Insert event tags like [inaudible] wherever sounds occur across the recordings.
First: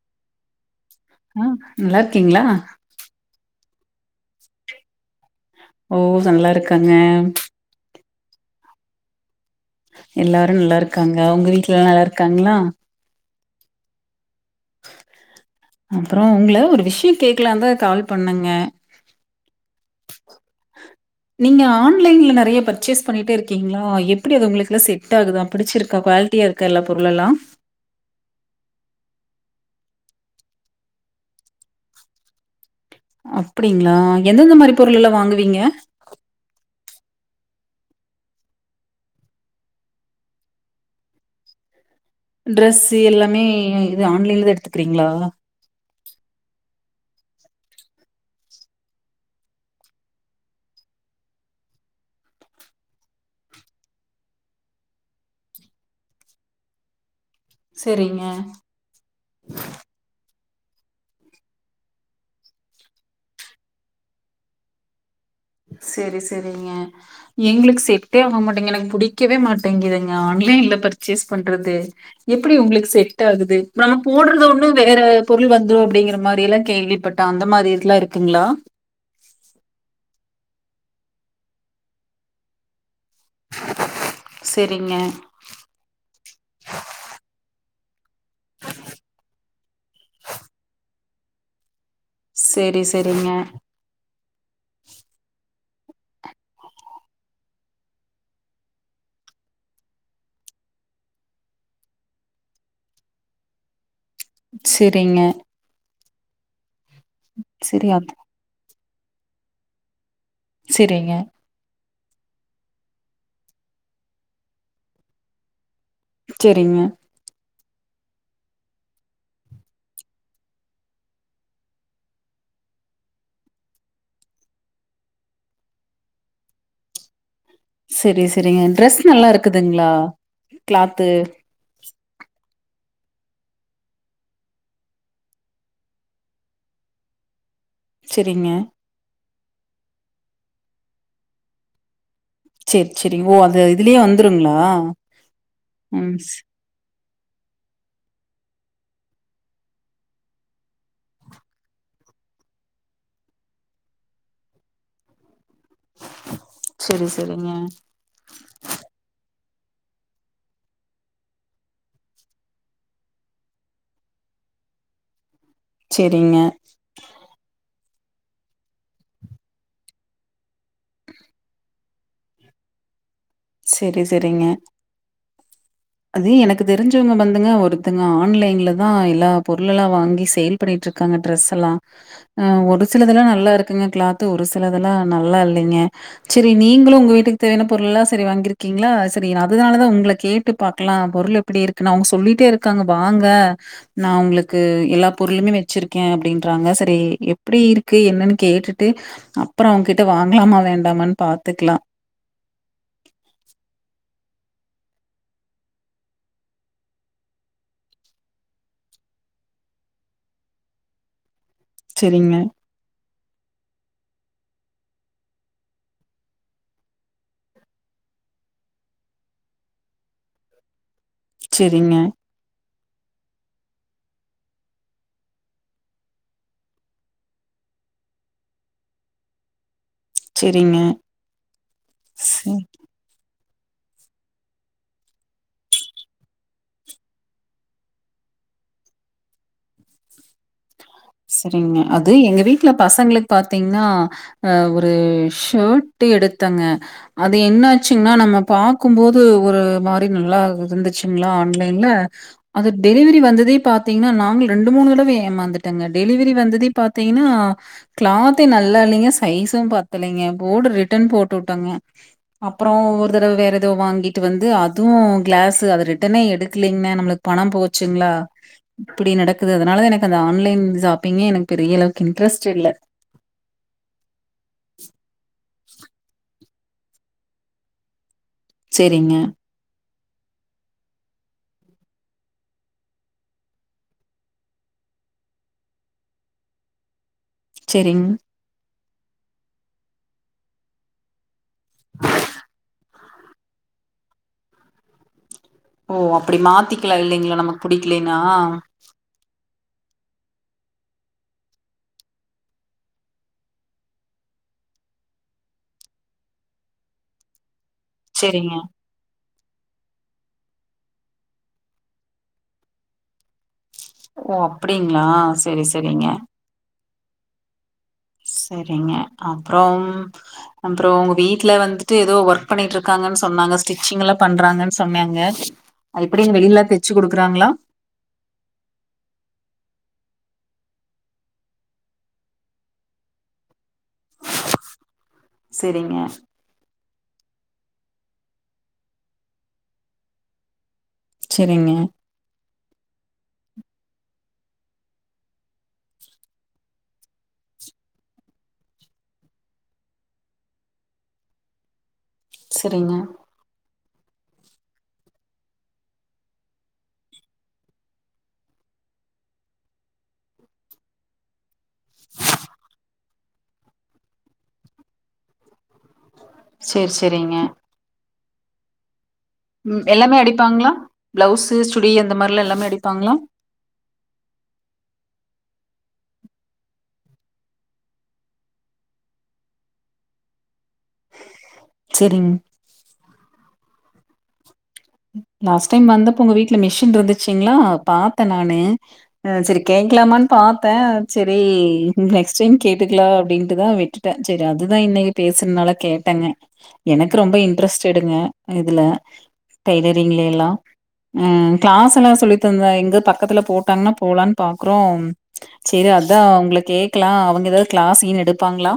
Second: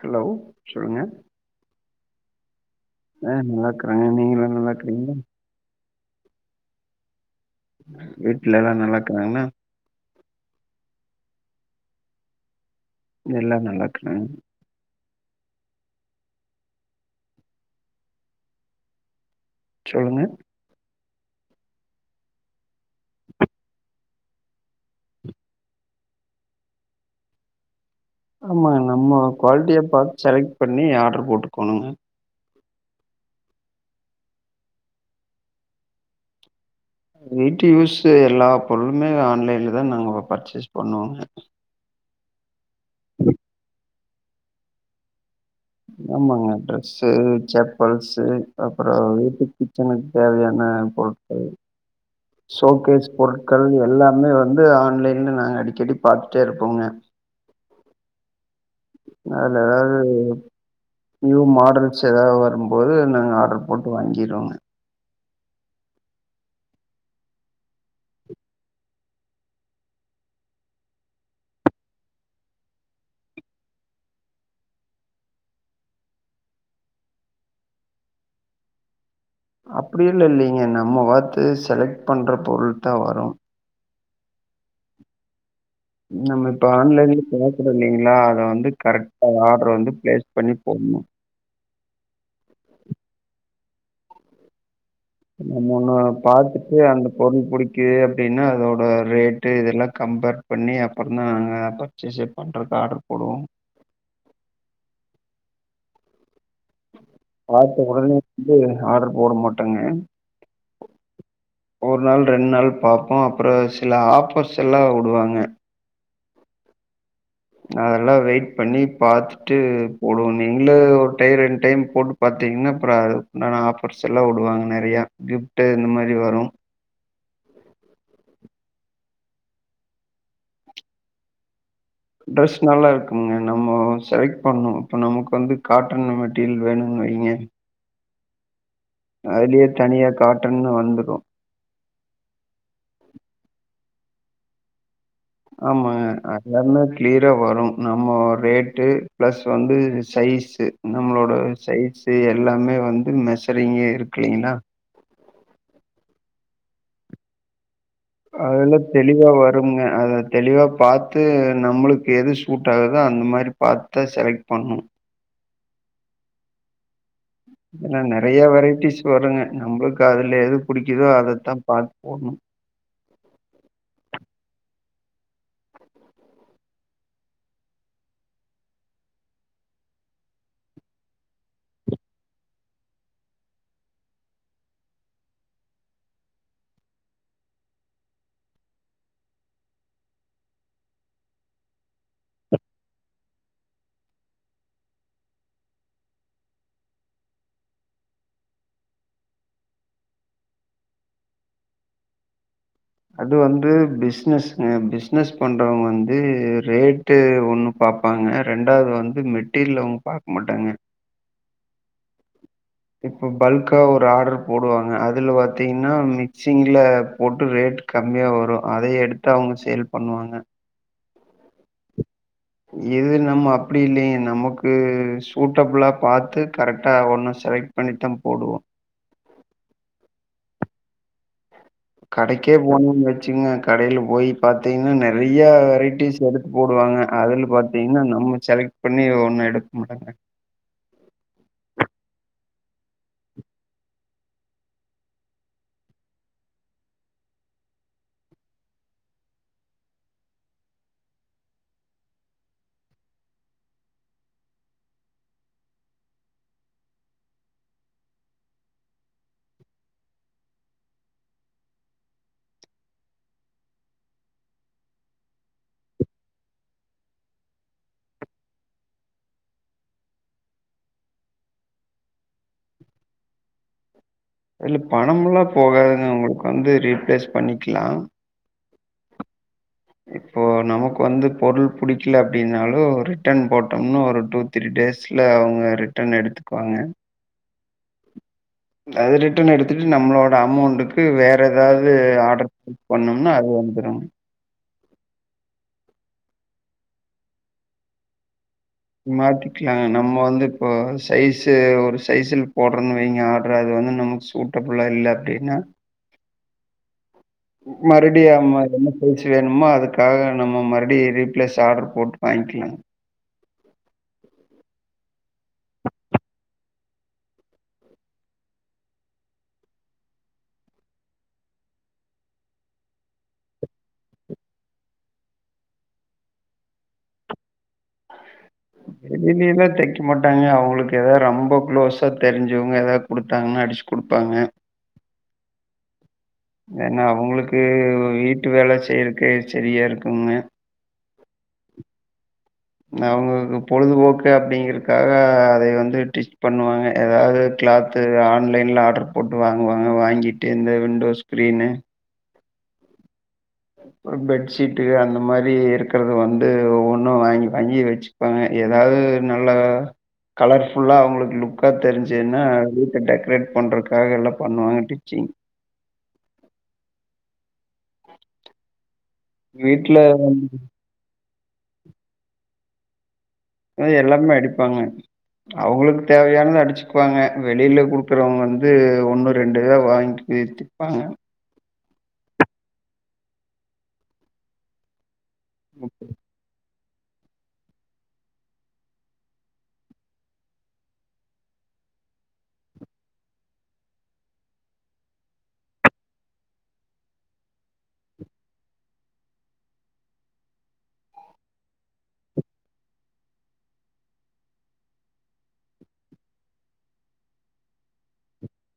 Hello சொல்லுங்க ஆஹ் இல்ல இருக்கீங்களா ஆஹ் நல்லா இருக்குறேன் நீங்க எல்லாம் நல்லா இருக்கறீங்களா ஓ ஜாலியா இருக்கேன்ங்க வீட்டுல எல்லாம் நல்லாக்கிறாங்கன்னா எல்லாரும் நல்லா இருக்காங்க உங்க வீட்டுலல்லாம் நல்லா இருக்காங்களா எல்லாம் நல்லாக்குறாங்க அப்புறம் உங்கள ஒரு விஷயம் கேக்கலாம்ந்தா கால் பண்ணேங்க சொல்லுங்க நீங்க ஆன்லைன்ல நறைய பர்ச்சேஸ் பண்ணிட்டே இருக்கீங்களா எப்படி அது உங்களுக்குல்லாம் செட் ஆகுதா பிடிச்சிருக்கா குவாலிட்டியா இருக்கா எல்லா பொருள் எல்லாம் ஆமாங்க நம்ம குவாலிட்டியை பார்த்து செலக்ட் பண்ணி ஆர்டர் போட்டுக்கோணுங்க அப்படிங்களா எந்தெந்த மாரி பொருள்ல்ல வாங்குவீங்க வீட்டு யூஸ் எல்லா பொருளுமே ஆன்லைன்ல தான் நாங்க பர்ச்சேஸ் பண்ணுவோங்க டிரஸ் எல்லாமே ஆன்லைன்ல எடுத்துக்கிறீங்களா ஆமாங்க ட்ரெஸ்ஸு செப்பல்ஸு அப்புறம் வீட்டு கிச்சனுக்கு தேவையான பொருட்கள் ஷோகேஸ் பொருட்கள் எல்லாமே வந்து ஆன்லைன்ல நாங்க அடிக்கடி பாத்துட்டே இருப்போங்க செரிங்க அதுல எதாவது நியூ மாடல்ஸ் எதாவது வரும்போது நாங்க ஆர்டர் போட்டு வாங்கிடுவோங்க செரி செரிங்க எங்களுக்கு செட்டே ஆக மாட்டேங்க எனக்கு புடிக்கவே மாட்டேங்குதுங்க ஆன்லைன்ல பர்ச்சேஸ் பண்றது எப்டி உங்களுக்கு செட் ஆகுது நம்ம போடுறது ஒண்ணும் வேற பொருள் வந்து அப்படிங்கிற மாரி எல்லாம் கேள்விப்பட்டன் அந்த மாரி இதெல்லாம் இருக்குங்களா அப்டியெல்லா இல்லைங்க. நம்ம பாத்து செலக்ட் பண்ற பொருள் தான் வரும் செரிங்க இல்லிங்க ல அத வந்து கரெக்டா அப்புறம் வந்து பிளேஸ் பண்ணி போண்ணும் செரி செரிங்க நம்ம ஒன்னு பாத்துட்டு அந்த பொருள் பிடிக்குது அப்படின்னா அதோட ரேட்டு இதெல்லாம் கம்பேர் பண்ணி அப்புறம் தான் நாங்க பர்ச்சேஸ் பண்றது ஆர்டர் போடுவோம் செரிங்க பாத்த அத் உடனே வந்து ஆர்டர் போட மாட்டாங்க சரிங்க, ஒரு நாள் ரெண்டு நாள் பாப்போம் அப்புறம் சில ஆஃபர்ஸ் எல்லாம் வுடுவாங்க செரிங்க அதெல்லாம் வெயிட் பண்ணி பாத்துட்டு போடுவோமே இல்ல ஒரு டைம் ரெண்டு டைம் போட்டு பாத்தீங்கன்னா அப்புறம் அதுக்குண்டான ஆஃபர்ஸ் எல்லாம் வுடுவாங்க நெறைய கிஃப்ட் இந்த மாரி வரும் செரி செரிங்க ட்ரெஸ் நல்லா இருக்குதுங்களா கிளாத்து ட்ரெஸ் நல்லா இருக்குங்க நம்ம செலக்ட் பண்ணும் இப்ப நமக்கு வந்து காட்டன் மெட்டீரியல் வேணும்னு வைங்க செரிங்க அதுலயே தனியா காட்டன்னு வந்துடும் செரி செரி ஓ அது இதுலயே வந்துருங்களா ஆமா ம். அது மாரி கிளியரா வரும் நம்ம ரேட்டு ப்ளஸ் வந்து சைஸு நம்மளோட சைஸு எல்லாமே வந்து மெஷரிங்கே இருக்குங்களா செரி செரிங்க அதுல தெளிவா வரும்ங்க அத தெளிவா பாத்து நம்மளுக்கு எது சூட் ஆகுதோ அந்த மாரி பாத்து செலக்ட் பண்ணணும் செரிங்க அதல்லாம் நெறைய வெரைட்டிஸ் வருங்க நம்மளுக்கு அதுல எது பிடிக்குதோ அதத்தான் பாத்து போன்ணும் செரி செரிங்க அது எனக்கு தெரிஞ்சவுங்க வந்துங்க ஒருத்தங்க ஆன்லைன்லதான் எல்லா பொருள் எல்லாம் வாங்கி சேல் பண்ணிட்டு இருக்காங்க ட்ரெஸ்ல்லாம் ஆஹ் ஒரு சிலதுெல்லாம் நல்லா இருக்குங்க கிளாத்து ஒரு சிலதுெல்லாம் நல்லா இல்லிங்க செரி நீங்களும் உங்க வீட்டுக்கு தேவையான பொருள் எல்லாம் செரி வாங்கிருக்கீங்களா செரி அதனாலதான் உங்கள கேட் ட்டு பாக்கலாம் பொருள் எப்படி இருக்குன்னு அவுங்க சொல்லிட்டே இருக்காங்க வாங்க நான் உங்களுக்கு எல்லா பொருளுமே வச்சிருக்கேன் அப்படின்றாங்க சரி எப்படி இருக்கு என்னன்னு கேட்டுட்டு அப்புறம் அவுங்ககிட்ட வாங்கலாமா வேண்டாமானு பாத்துக்கலாம் அது வந்து பிஸ்னஸ்ங்க பிஸ்னஸ் பண்றவுங்க வந்து ரேட்டு ஒண்ணு பாப்பாங்க ரெண்டாவது வந்து மெட்டீரியல் அவங்க பாக்க மாட்டாங்க செரிங்க இப்போ பல்க்கா ஒரு ஆர்டர் போடுவாங்க அதுல பாத்தீங்ன்னா மிக்சிங்ல போட்டு ரேட் கம்மியா வரும் அதைய எடுத்து அவுங்க சேல் பண்ணுவாங்க செரிங்க இது நம்ம அப்படி இல்லிங்க நமக்கு சூட்டபிளா பாத்து கரெக்டா ஒன்னும் செலக்ட் பண்ணித்தான் போடுவோம் செரிங்க கடைக்கே போனும் பாத் தீங்கனா கடையில போய் பாத்தீங்கன்னா நெறைய வெரைட்டிஸ் எடுத்து போடுவாங்க அதுல பாத்தீங்கன்னா நம்ம செலக்ட் பண்ணி ஒண்ணு எடுக்க மாட்டோங்க செரிங்க அது எங்க வீட்டுல பசங்களுக்கு பாத்தீங்கன்னா ஆஹ் ஒரு ஷர்ட்டு எடுத்தேங்க அது என்னாச்சுங்கன்னா நம்ம பாக்கும்போது ஒரு மாரி நல்லா இருந்துச்சுங்களா ஆன்லைன்ல அது டெலிவரி வந்ததே பாத்தீங்கன்னா நாங்க ரெண்டு மூணு தடவை ஏமாந்து டங்க டெலிவரி வந்தத பாத்தீங்கன்னா கிளாத்தே நல்லா இல்லைங்க சைஸூம் பத்தலங்க போர்டு ரிட்டன் போட்டு வுட்டோங்க அப்புறம் ஒரு தடவை வேற ஏதோ வாங்கிட்டு வந்து அதுவும் கிளாஸ் அத ரிட்டனே எடுக்கலங்கா நம்மளுக்கு பணம் போச்சுங்களா இப்படி நடக்குது அதனால தான் எனக்கு அந்த ஆன்லைன் ஷாப்பிங்க எனக்கு பெரிய அளவுக்கு இன்ட்ரெஸ்ட் இல்ல அதுல பணமெல்லாம் போகாதுங்க உங்களுக்கு வந்து ரீப்ளேஸ் பண்ணிக்கலாம் செரிங்க இப்போ நமக்கு வந்து பொருள் புடிக்கல அப்படின்னாலும் ரிட்டன் போட்டோம்னு ஒரு டூ த்ரீ டேஸ்ல அவுங்க ரிட்டன் எடுத்துக்குவாங்க செரிங்க அது ரிட்டர்ன் எடுத்துட்டு நம்மளோட அமௌண்ட்டக்கு வேற எதாவது ஆர்டர் பண்ணும்னா அது வந்துரும் ஓ அப்படி மாத்திக்கலாம் இல்லீங்களா நமக்கு புடிக்கலன்னா மாத்தி நா நம்ம வந்து இப்போ சைஸு ஒரு சைஸில் போடுறோன்னு வைங்க ஆர்டரு அது வந்து நமக்கு சூட்டபுளா இல்லை அப்படின்னா மருடியும் சேரிங்க [unintelligible] பேச்சு வேணுமோ அதுக்காக நம்ம மறுபடி ரீப்பிளேஸ் ஆர்டர் போட்டு வாங்கிக்கலாம் ஓ அப்படிங்களா செரி செரிங்க சரிங்க அப்புறம் அப்புறம் உங்க வீட்டுல வந்துட்டு ஏதோ ஒர்க் பண்ணிட்டு இருக்காங்கன்னு சொன்னாங்க ஸ்டிச்சிங் எல்லாம் பண்றாங்கன்னு சொன்னாங்க எப்படி எங்க வெளியிலாம் தச்சு குடுக்குறாங்களா வெலிலயிலா தைக்க மாட்டாங்க அவங்களுக்கு ஏதாவது ரொம்ப குளோஸா தெரிஞ்சவங்க ஏதாவது குடுத்தாங்கனா அடிச்சு குடுப்பாங்க. சேரிங்க ஏன்னா அவங்களுக்கு வீட்டு வேலை செய்யறகே சரியா இருக்குங்க சரிங்க அவங்களுக்கு பொழுதுபோக்கு அப்படிங்கிறதுக்காக அதை வந்து டிச் பண்ணுவாங்க ஏதாவது கிளாத்து ஆன்லைன்ல ஆர்டர் போட்டு வாங்குவாங்க வாங்கிட்டு இந்த விண்டோ ஸ்கிரீனு சரிங்க ப்புற பெட்ஷீட்டு அந்த மாதிரி இருக்கறது வந்து ஒ ஒண்ணும் வாங்கி வாங்கி வச்சுப்பாங்க ஏதாவது நல்லா கலர்ஃபுல்லா அவங்களுக்கு லுக்கா தெரிஞ்சுதுன்னா வீட்டை டெக்கரேட் பண்றக்காக எல்லாம் பண்ணுவாங்க டிச்சிங் செரி செரிங்க உம் வீட்ல எல்லாமே அடிப்பாங்களா பிளவுஸ் சுடி அந்த மாரில்லாம் எல்லாமே அடிப்பாங்களா எல்லாமே அடிப்பாங்க அவங்களுக்கு தேவையானது அடிச்சுக்குவாங்க வெளியில குடுக்குறவங்க வந்து ஒண்ணு ரெண்டுதா வாங்கி தைப்பாங்க. சரிங்க உம் லாஸ் டைம் வந்தப்ப உங்க வீட்டுல மி்ஷ் இருந்துச்சுங்களா பாத்தேன் நானு சரி கேக்கலாமான்னு பாத்தேன் சரி நெக்ஸ் டைம் கேட்டுக்கலாம் அப்படின்ட்டுதான் விட்டுட்டேன் சரி அதுதான் இன்னைக்கு பேசுறதுனால கேட்டேங்க எனக்கு ரொம்ப இன்ட்ரஸ்ட் எடுங்க இதுல டைலரிங்ல எல்லாம் உம் கிளாஸ் எல்லாம் சொல்லி தந்தேன் எங்க பக்கத்துல போட்டாங்கன்னா போலான்னு பாக்குறோம் சரி அதான் உங்க கேக்கிலாம் அவங்க ஏதாவது கிளாஸ்ன்னு எடுப்பாங்களா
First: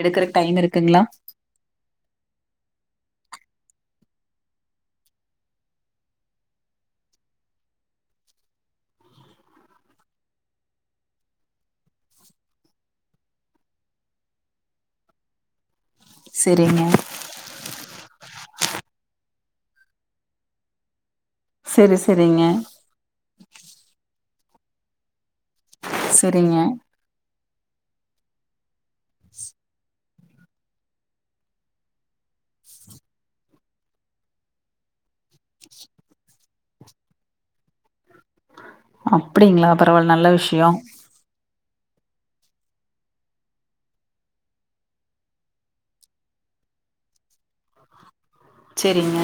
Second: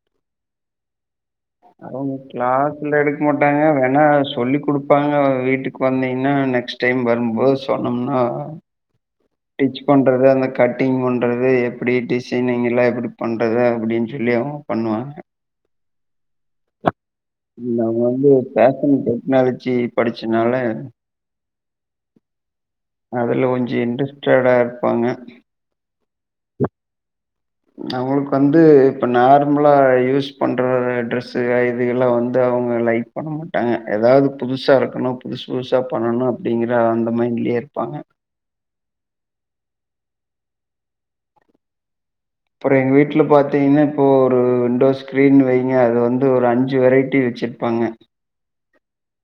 எடுக்கறக்கு டைம் இருக்குங்களா அவங்க கிளாஸ்ல எடுக்க மாட்டாங்க வேணா சொல்லிக் குடுப்பாங்க வீட்டுக்கு வந்தீங்கன்னா நெக்ஸ்ட் டைம் வரும்போது சொன்னோம்னா டிச் பண்றது அந்த கட்டிங் பண்றது எப்படி டிசைனிங் எல்லாம் எப்படி பண்றது அப்படின்னு சொல்லி அவங்க பண்ணுவாங்க செரிங்க நம்ம வந்து ஃபேஷன் டெக்னாலஜி படிச்சனால சரி சரிங்க டயடா இருப்பாங்க செரிங்க அவங்களுக்கு வந்து இப்ப நார்மலா யூஸ் பண்ற டிரரெஸ்ஸுக இதுக எல்லாம் வந்து அவங்க லைக் பண்ண மாட்டாங்க ஏதாவது புதுசா இருக்கணும் புதுசு புதுசா பண்ணணும் அப்படிங்கற அந்த மைன்லலேயே இருப்பாங்க அப்படிங்களா பரவால நல்ல விஷயம் அப்புறம் எங்க வீட்டுல பாத்தீங்கன்னா இப்போ ஒரு விண்டோ ஸ்கிரீன் வைங்க அது வந்து ஒரு அஞ்சு வெரைட்டி வச்சிருப்பாங்க செரிங்க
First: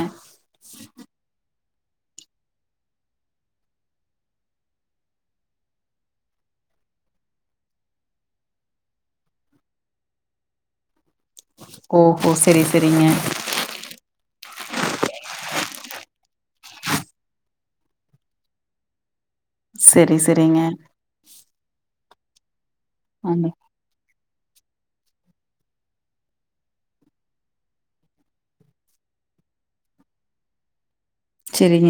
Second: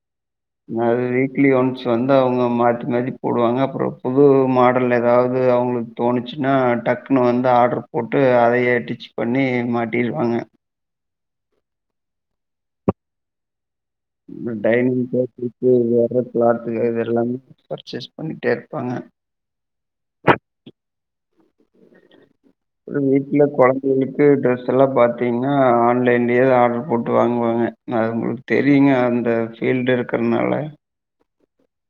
அது வீக்லி ஒன்ஸ் வந்து அவுங்க மாட்டி மாட்டி போடுவாங்க அப்புற புது மாடல் ஏதாவது அவுங்களுக்கு தோணுச்சுன்னா டக்குனு வந்து ஆட்ர்ரு போட்டு அதையே டிச் பண்ணி மாட்டிடுவாங்க ஓ ஹோ செரி செரிங்க இந்த டைனிங் டேபிளக்கு வற கிளாத்து இது எல்லாமே பர்ச்சேஸ் பண்ணிட்டே இருப்பாங்க செரி செரிங்க ஒரு வீட்ல கொழந்த [unintelligible] க்கு ட்ரெஸ் எல்லா பாத்தீங்கன்னா ஆன்லைன்லயே ஆட்ரு போட்டு வாங்குவாங்க அது உங்ளுக் தெரியுங்க அந்த ஃபீல்டு இருக்கிறதுனால செரிங்க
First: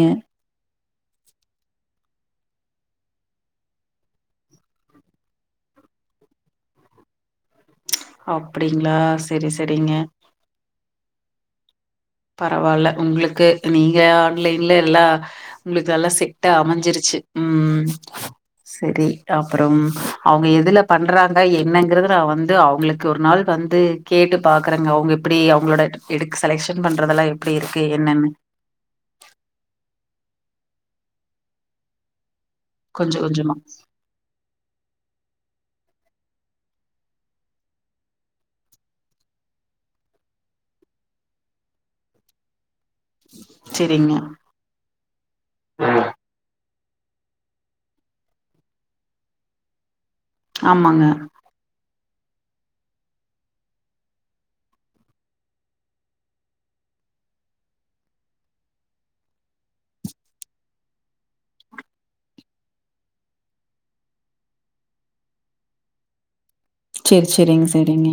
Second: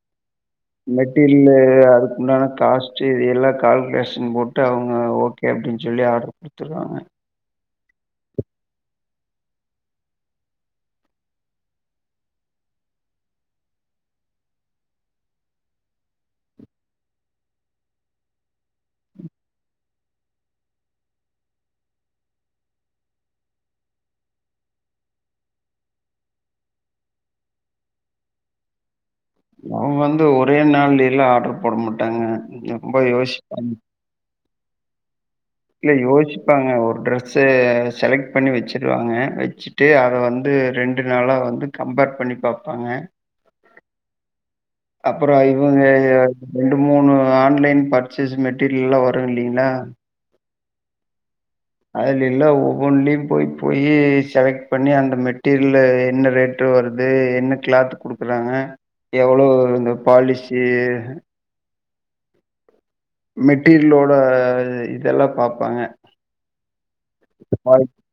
மெட்டீரில்லு அதுக்குண்டான காஸ்ட் இது எல்லா கால்குலேஷன் போட்டு அவுங்க ஓகே அப்டின்னு சொல்லி ஆர்டர் குடுத்துறாங்க அப்டிங்களா செரி செரிங்க பரவால்ல உங்ளுக்கு நீங்க ஆன்லைன்ல எல்லா உங்ளுக்கு நல்லா செட்டா அமைஞ்சிருச்சி உம் செரி அப்புறம் அவுங்க எதுல பண்றாங்க என்னங்கறத நா வந்து ரிட்டன் பண்றதெல்லா எப்டி இருக்கு என்னன்னு அவுங்க வந்து ஒரே நாள்லேலா ஆட்ரு போட மாட்டாங்க ரொம்ப கொஞ்சம் கொஞ்சமா. யோசிப் [inaudible] இல்ல யோசிப்பாங்க ஒரு ட்ரெஸ் செலக்ட் பண்ணி வச்சிருவாங்க வச்சுட்டு அத வந்து ரெண்டு நாளா வந்து கம்பேர் பண்ணி பாப் ப்பாங்க சரிங்க. அப்புற இவுங்க ரெண்டு மூணு ஆன்லைன் பர்சேஸ் மெட்டீரியல்லா வரு இல்லிங்களா ஆமாங்க அதுல இல்லா ஒவ்வொன்றலயு போய் போயயி செலக்ட் பண்ணி அந்த மெட்டீரில்ல என்ன ரேட்டு வருது என்ன கிளாத் குடுக்குறாங்க எவ்ளோ இந்த பாலிசி மெட்டீரிலோட இதெல்லா பாப்பாங்க செரி செரிங்க செரிங்க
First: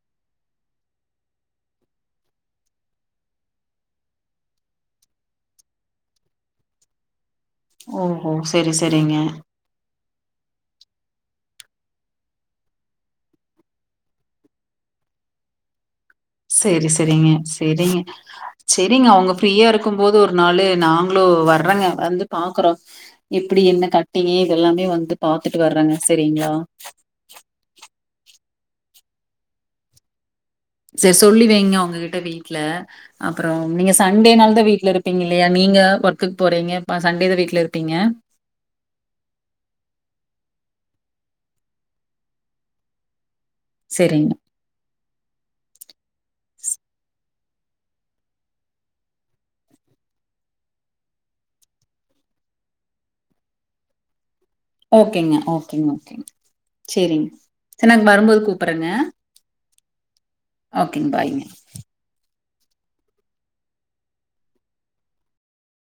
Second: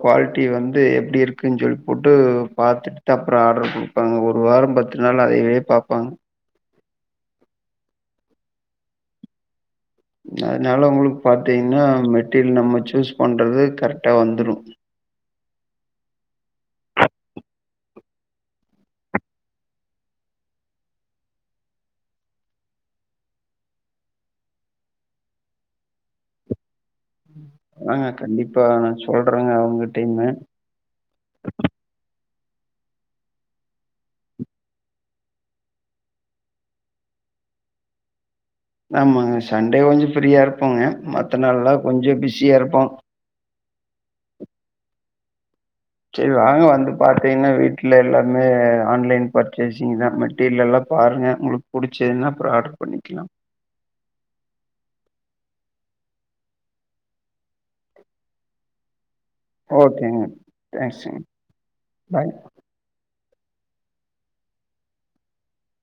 க்வாலிட்டி வந்து எப்டி இருக்குன் சொல்லி போட்டு பாத்துட்டு அப்புற ஆட்ரு குடுப்பாங்க ஒரு வார பத்து நாள்ல அதயே பாப்பாங்க ஓஹோ செரி செரிங்க அதனால உங்ளுக் பார்த்தீங்கன்னா மெட்டீரியல் நம்ம சூஸ் பண்றது கரெக்டா வந்துடு செரி செரிங்க செரிங்க செரிங்க அவுங்க ஃப்ரீயா இருக்கும்போது ஒரு நாளு நாங்களு வர்றங்க வந்து பாக்குறோ எப்டி என்ன கட்டிங் இதெல்லாமே வந்து பாத்துட்டு வர்றங்க செரிங்ளா இப்ப நா சொல்றேங்க அவுங்கிட்டேமே செரி சொல்லி வைங்க அவுங்ககிட்ட வீட்ல அப்புற நீங்க சண்டே நாள் தா வீட்ல இருப்பீங்க இல்லையா நீங்க ஒர்க்குக்கு போறீங்க சண்டே தா வீட்ல இருப்பீங்க ஆமாங்க சண்டே கொஞ்ச ஃப்ரீயா இருப்போங்க மத்த நாள்ல்லா கொஞ்சோ பிஸியா இருப்போ செரிங்க செரி வாங்க வந்து பாத்தீங்கன்னா வீட்ல எல்லாருமே ஆன்லைன் பர்சேசிங் தா மெட்டீரியல் எல்லா பாருங்க உங்ளுக் புடிச்துன்னா அப்புற ஆட்ரு பண்ணிக்கலா ஓகேங்க ஓகேங்க ஓகேங்க செரிங்க வரும்போது கூப்பறங்க ஓகேங்க ஓகேங்க தேங்க்ஸுங்க. பாய்ங்க பாய்.